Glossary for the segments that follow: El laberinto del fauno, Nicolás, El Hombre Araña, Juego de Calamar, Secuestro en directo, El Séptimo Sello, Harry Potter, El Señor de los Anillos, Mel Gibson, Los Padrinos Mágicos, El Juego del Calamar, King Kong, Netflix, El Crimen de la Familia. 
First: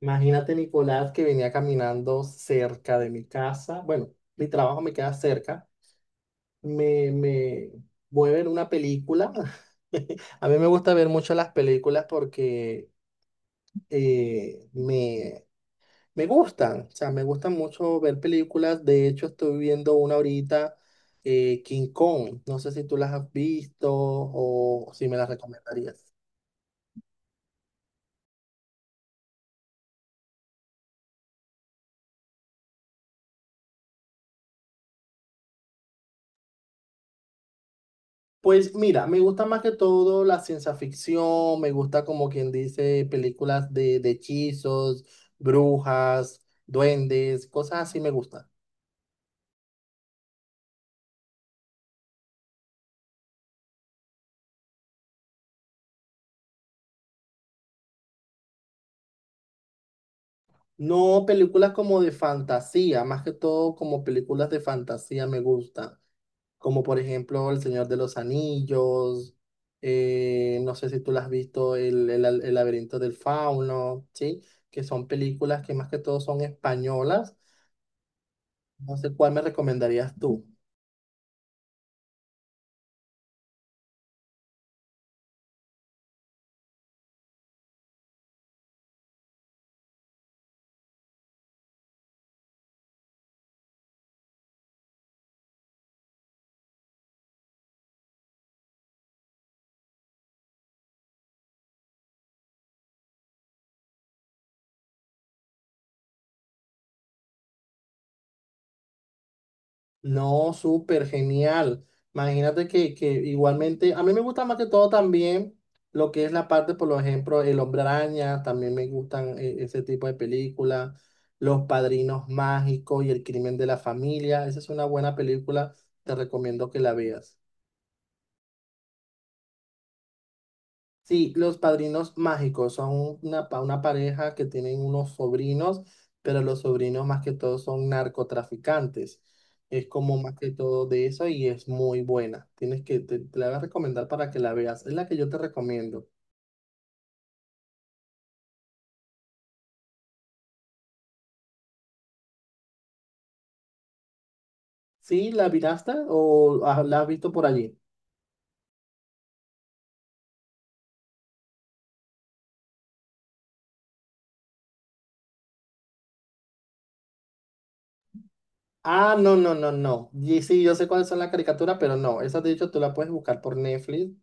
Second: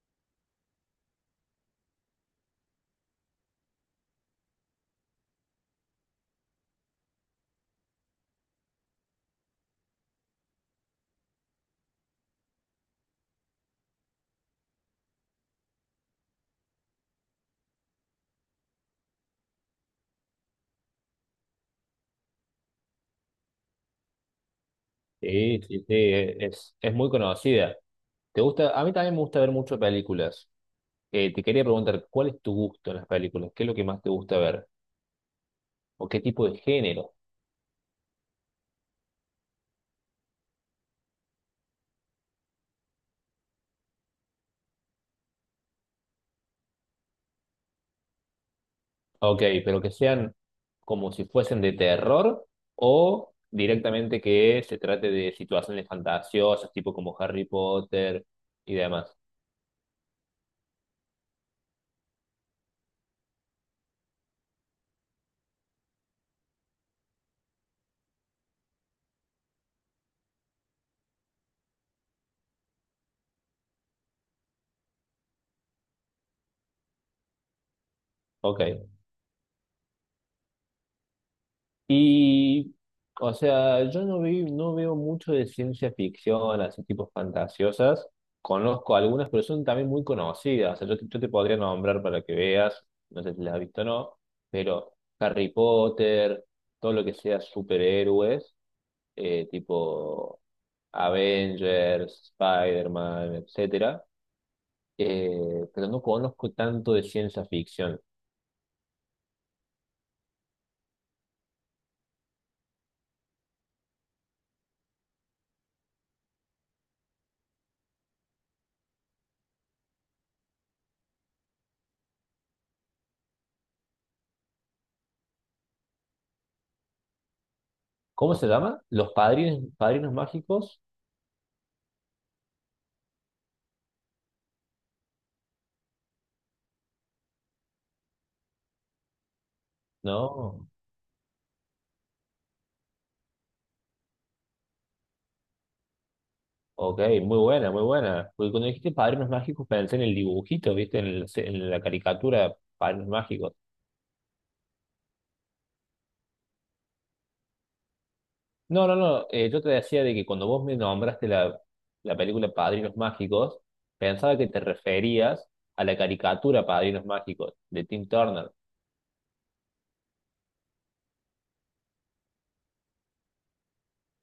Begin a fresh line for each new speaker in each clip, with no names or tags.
Imagínate, Nicolás, que venía caminando cerca de mi casa. Bueno, mi trabajo me queda cerca. Me voy a ver una película. A mí me gusta ver mucho las películas porque eh, me, me gustan. O sea, me gustan mucho ver películas. De hecho, estoy viendo una ahorita, King Kong. No sé si tú las has visto o si me las
Sí, sí, sí,
recomendarías.
es muy conocida. ¿Te gusta? A mí también me gusta ver mucho películas. Te quería preguntar, ¿cuál es tu gusto en las películas? ¿Qué es lo que más te gusta ver? ¿O qué tipo de género?
Pues mira, me gusta más que todo la ciencia ficción, me gusta como quien dice películas de hechizos, brujas, duendes, cosas así me gustan.
Ok, pero que sean como si fuesen de terror o directamente que se trate de situaciones fantasiosas, tipo como Harry Potter y demás.
No películas como de fantasía, más que todo como películas de fantasía me gustan, como por ejemplo El Señor de los Anillos, no sé si tú las has visto, el laberinto del fauno, ¿sí? Que son películas que más que todo son españolas.
Ok.
No sé cuál me recomendarías tú.
Y, o sea, yo no, vi, no veo mucho de ciencia ficción, así tipo fantasiosas. Conozco algunas, pero son también muy conocidas. O sea, yo te podría nombrar para que veas, no sé si las has visto o no, pero Harry Potter, todo lo que sea superhéroes, tipo Avengers, Spider-Man, etcétera. Pero no conozco tanto de ciencia ficción.
No, súper genial. Imagínate que igualmente, a mí me gusta más que todo también lo que es la parte, por ejemplo, El Hombre Araña, también me gustan ese tipo de películas, Los Padrinos Mágicos y El Crimen de la Familia. Esa es una buena película, te recomiendo que la veas.
¿Cómo se llama? ¿Los padrinos mágicos?
Sí, los padrinos mágicos son una, una pareja que tienen unos sobrinos, pero los sobrinos más que todo son narcotraficantes. Es como más que
No.
todo de eso y es muy buena. Tienes que, te la voy a recomendar para que la veas. Es la que yo te recomiendo.
Ok, muy buena, muy buena. Porque cuando dijiste padrinos mágicos pensé en el dibujito, ¿viste? En la caricatura, padrinos mágicos.
¿Sí? ¿La miraste o ah, la has visto por allí?
No, no, no. Eh, yo te decía de que cuando vos me nombraste la película Padrinos Mágicos, pensaba que te referías a la caricatura Padrinos Mágicos de Tim Turner.
Ah, no, no, no, no. Y sí, yo sé cuáles son las caricaturas, pero no. Esas, de hecho, tú la puedes buscar por Netflix.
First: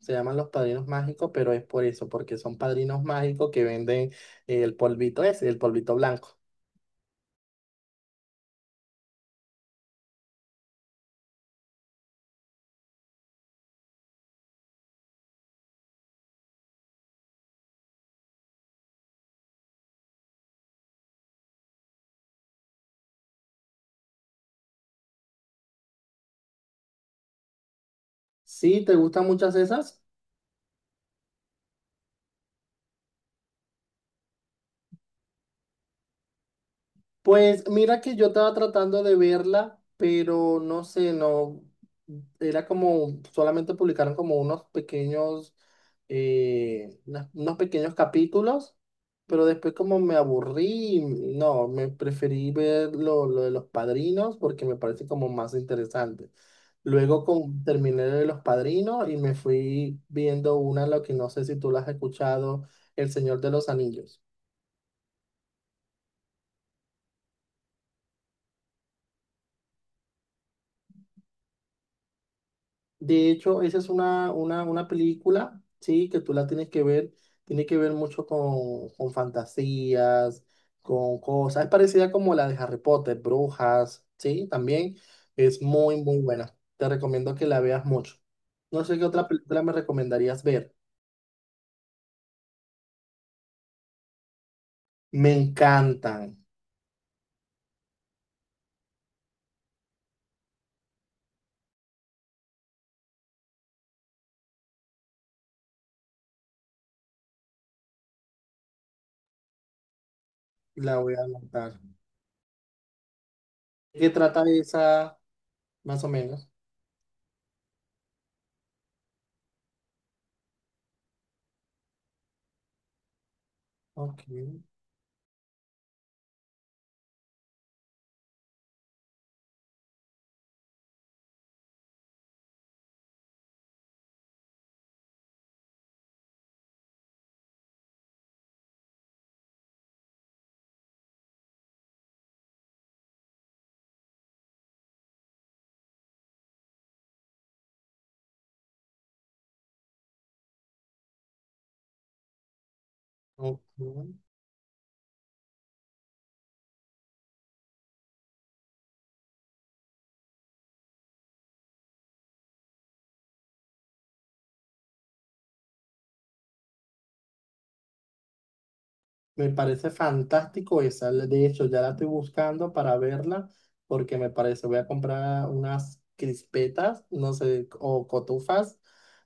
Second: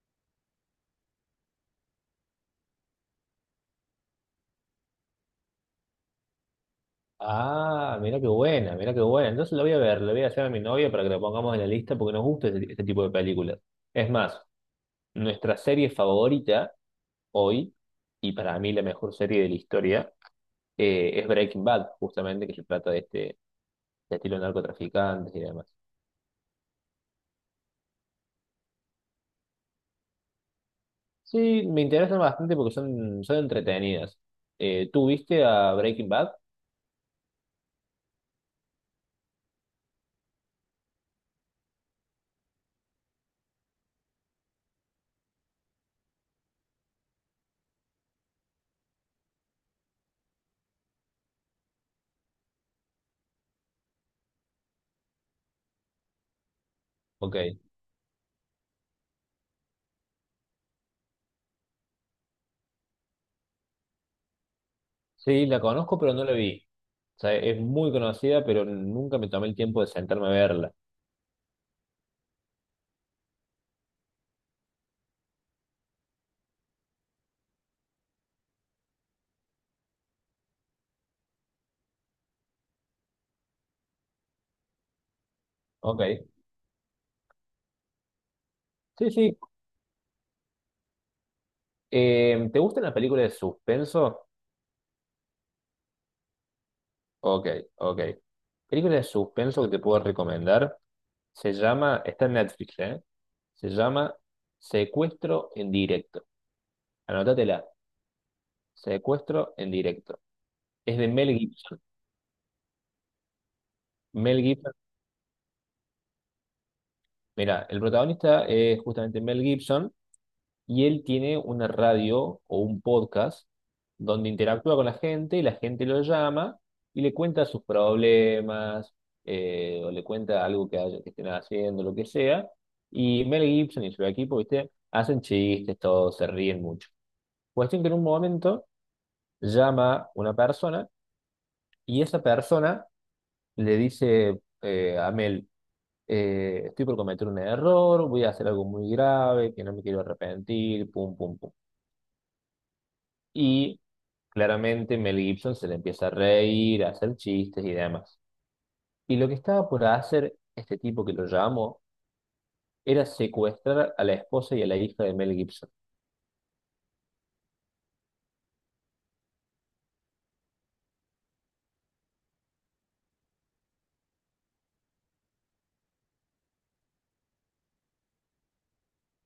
Se llaman Los Padrinos Mágicos, pero es por eso, porque son padrinos mágicos que venden el polvito ese, el polvito blanco.
Ah, mira qué buena, mira qué buena. Entonces lo voy a ver, le voy a hacer a mi novia para que lo pongamos en la lista porque nos gusta este tipo de películas. Es más, nuestra serie favorita hoy, y para mí la mejor serie de la historia. Eh, es Breaking Bad, justamente, que se trata de estilo de narcotraficantes y demás.
Sí, ¿te gustan muchas esas?
Sí, me interesan bastante porque son entretenidas. ¿Tú viste a Breaking Bad?
Pues mira que yo estaba tratando de verla, pero no sé, no, era como, solamente publicaron como unos pequeños, unos pequeños capítulos, pero después como me aburrí, y no, me preferí ver lo de los padrinos porque me parece como más interesante. Luego
Ok.
terminé de los padrinos y me fui viendo una, lo que no sé si tú la has escuchado, El Señor de los Anillos.
Sí, la conozco, pero no la vi. O sea, es muy conocida, pero nunca me tomé el tiempo de sentarme a verla.
De hecho, esa es una película, sí, que tú la tienes que ver, tiene que ver mucho con fantasías, con cosas, es parecida como la de Harry Potter, Brujas, sí, también es
Ok.
muy, muy buena. Te recomiendo que la veas mucho. No sé qué
Sí,
otra
sí.
película me recomendarías ver.
¿Te gustan las películas de suspenso?
Me encantan,
Ok, ok. Película de suspenso que te puedo recomendar se llama, está en Netflix, ¿eh? Se llama Secuestro en directo. Anótatela. Secuestro en directo.
la
Es de
voy a
Mel
anotar.
Gibson.
¿De ¿Qué
Mel
trata
Gibson,
esa, más o menos?
mira, el protagonista es justamente Mel Gibson y él tiene una radio o un podcast
Ok,
donde interactúa con la gente y la gente lo llama y le cuenta sus problemas o le cuenta algo que estén haciendo, lo que sea. Y Mel Gibson y su equipo, ¿viste? Hacen chistes, todos se ríen mucho. Cuestión que en un momento llama una persona y esa persona le dice a Mel. Eh, estoy por cometer un error, voy a hacer algo muy grave, que no me quiero arrepentir, pum, pum, pum. Y
ok.
claramente Mel Gibson se le empieza a reír, a hacer chistes y demás. Y lo que estaba por hacer este tipo que lo llamó era secuestrar a la esposa y a la hija de Mel Gibson.
Me parece fantástico esa. De hecho, ya la estoy buscando para verla porque me parece, voy a comprar unas crispetas, no sé, o cotufas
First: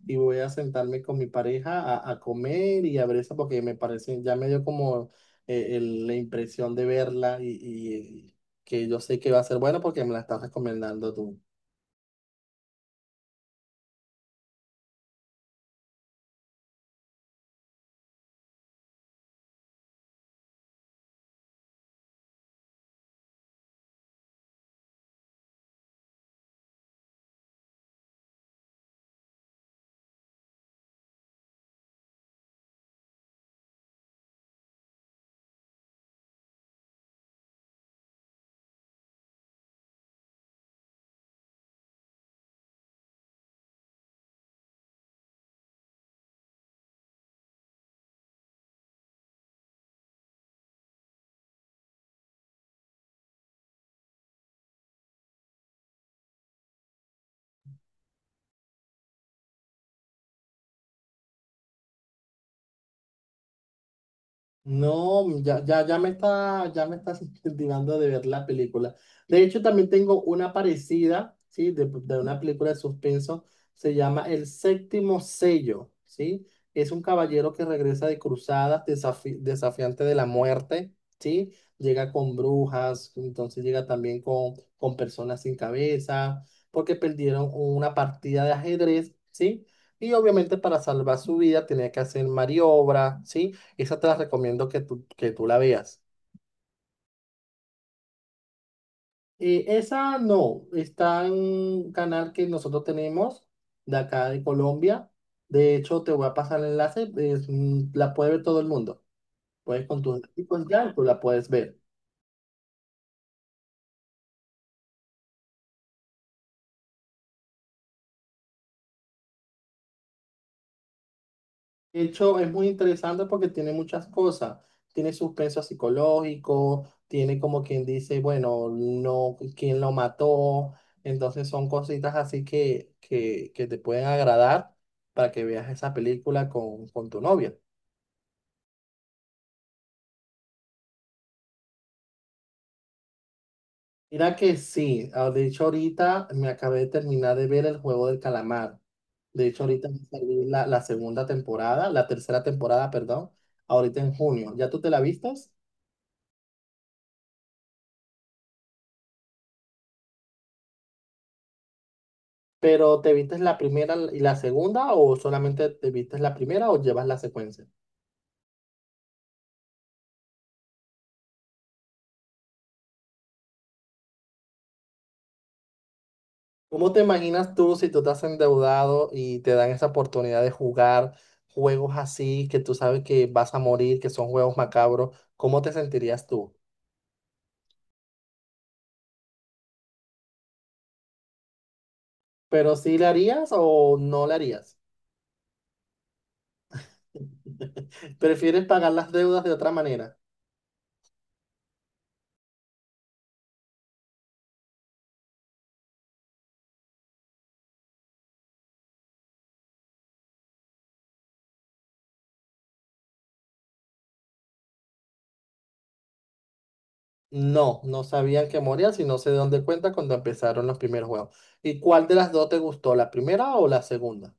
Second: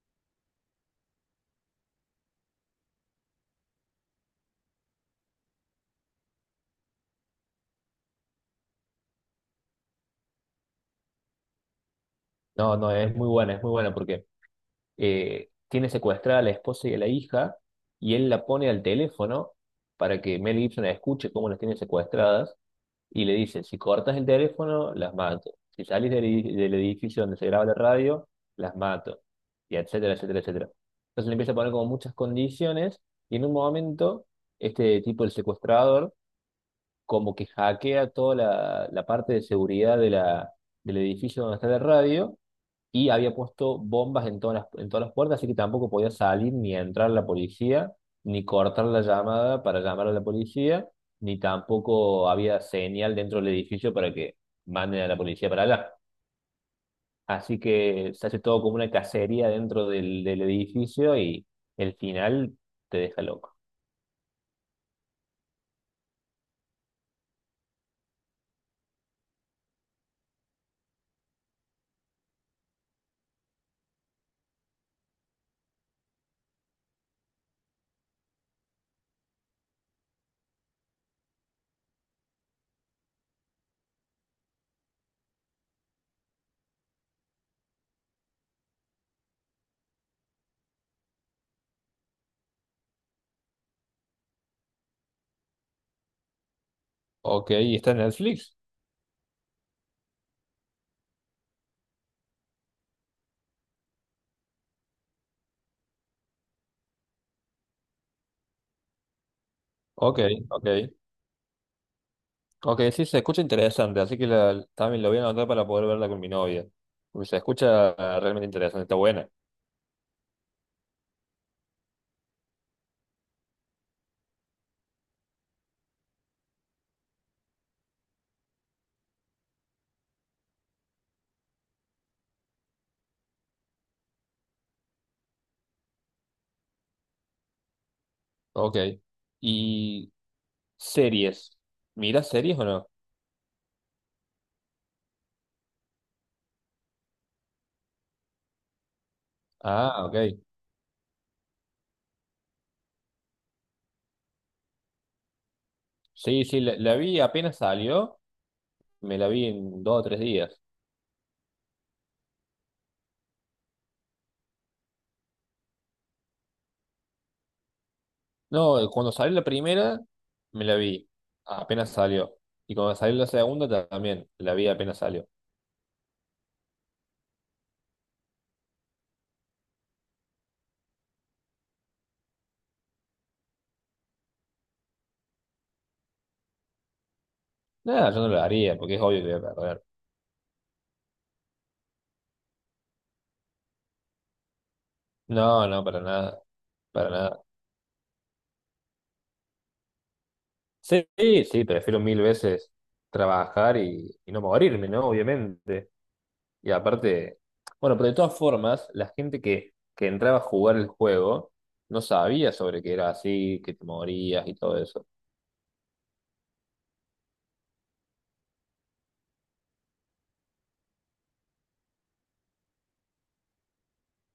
y voy a sentarme con mi pareja a comer y a ver eso porque me parece, ya me dio como la impresión de verla y que yo sé que va a ser bueno porque me la estás recomendando tú.
No, no, es muy buena porque tiene secuestrada a la esposa y a la hija y él la pone al teléfono para que Mel Gibson escuche cómo las tiene secuestradas y le dice, si cortas el teléfono, las mato. Si sales del edificio donde se graba la radio, las mato. Y etcétera, etcétera, etcétera. Entonces le empieza a poner como muchas condiciones y en un momento este tipo, el secuestrador, como que hackea toda la parte de seguridad del edificio donde está la radio y había puesto bombas en en todas las puertas, así que tampoco podía salir ni entrar la policía, ni cortar la llamada para llamar a la policía, ni tampoco había señal dentro del edificio para que manden a la policía para allá. Así que se hace todo como una cacería dentro del edificio y el final te deja loco.
No, ya me está, ya me estás incentivando de ver la película. De hecho, también tengo una parecida, ¿sí? De una película de suspenso. Se llama El Séptimo Sello, ¿sí? Es un caballero que regresa de cruzadas, desafiante de la muerte, ¿sí? Llega con brujas, entonces llega también con personas sin cabeza, porque perdieron una partida de ajedrez, ¿sí? Y obviamente para salvar su vida tenía que hacer maniobras, ¿sí? Esa te la recomiendo que tú la veas.
Ok, ¿y está en Netflix?
Esa no, está en un canal que nosotros tenemos de acá de Colombia. De hecho, te voy a pasar el enlace, es, la puede ver todo el mundo. Puedes con
Ok,
tus amigos
ok.
ya, tú la puedes ver.
Ok, sí, se escucha interesante, así que también lo voy a anotar para poder verla con mi novia. Porque se escucha ah, realmente interesante, está buena.
De hecho, es muy interesante porque tiene muchas cosas. Tiene suspenso psicológico, tiene como quien dice, bueno, no, quién lo mató. Entonces son cositas así que te pueden agradar para que veas esa película con tu novia.
Ok. ¿Y series? ¿Miras series o no?
Mira que sí, ah, de hecho ahorita me acabé de terminar de ver El Juego del Calamar. De hecho ahorita va
Ah,
a
ok.
salir la segunda temporada, la tercera temporada, perdón, ahorita en junio. ¿Ya tú te la vistas?
Sí, sí, la vi apenas salió, me la vi en 2 o 3 días.
Pero ¿te viste la primera y la segunda o solamente te viste la primera o llevas la secuencia?
No, cuando salió la primera, me la vi, apenas salió. Y cuando salió también, la vi apenas salió.
¿Cómo te imaginas tú si tú estás endeudado y te dan esa oportunidad de jugar juegos así que tú sabes que vas a morir, que son juegos macabros? ¿Cómo te sentirías tú?
Nada, yo no la haría, porque es obvio que voy a perder.
¿Pero sí le harías o no le harías?
No, no, para nada, para nada.
¿Prefieres pagar las deudas de otra manera?
Sí, sí, prefiero 1000 veces trabajar y no morirme, ¿no? Obviamente. Y aparte, bueno, pero de todas formas, la gente que entraba a jugar el juego no sabía sobre que era así, que te morías y todo eso.
No, no sabían que morías y no sé de dónde cuenta cuando empezaron los primeros juegos. ¿Y cuál de las dos te gustó, la primera o la segunda?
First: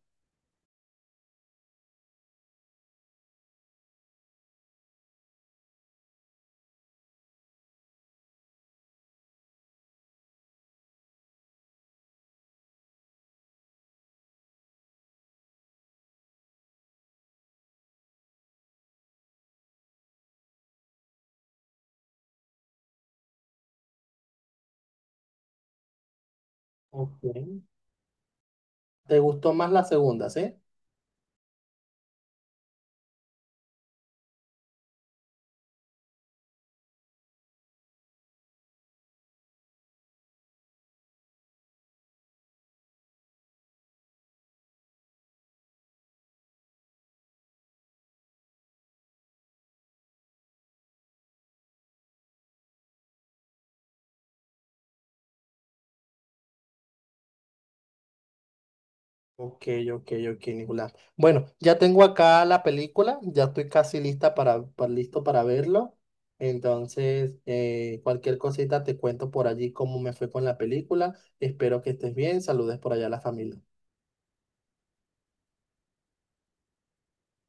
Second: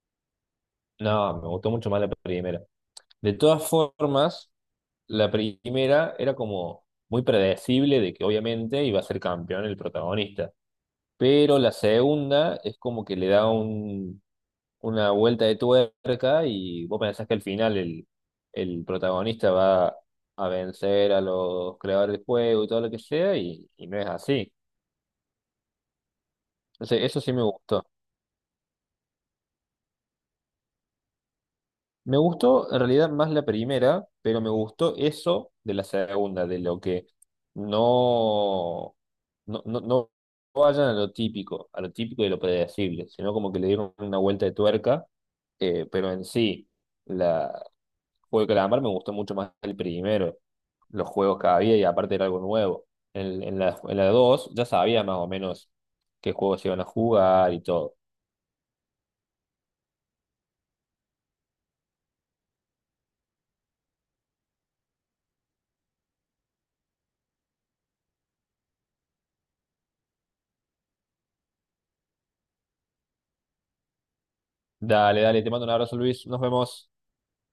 No, me gustó mucho más la primera. De todas formas, la primera era como muy predecible de que obviamente iba a ser campeón el protagonista. Pero la segunda es como que le da un una vuelta de tuerca y vos pensás que al final el protagonista va a vencer a los creadores del juego y todo lo que sea, y no es así. Entonces, eso
Ok.
sí me gustó.
Te gustó más la segunda, ¿sí?
Me gustó en realidad más la primera, pero me gustó eso de la segunda, de lo que no, no vayan a lo típico y lo predecible, sino como que le dieron una vuelta de tuerca, pero en sí Juego de Calamar me gustó mucho más el primero, los juegos que había y aparte era algo nuevo. En la 2 ya sabía más o menos qué juegos se iban a jugar y todo.
Ok, ok, ok, Nicolás. Bueno, ya tengo acá la película, ya estoy casi lista para, listo para verlo. Entonces, cualquier cosita te cuento por allí cómo me fue con la película. Espero que estés bien. Saludes por allá a la familia.
Dale, dale, te mando un abrazo Luis, nos vemos.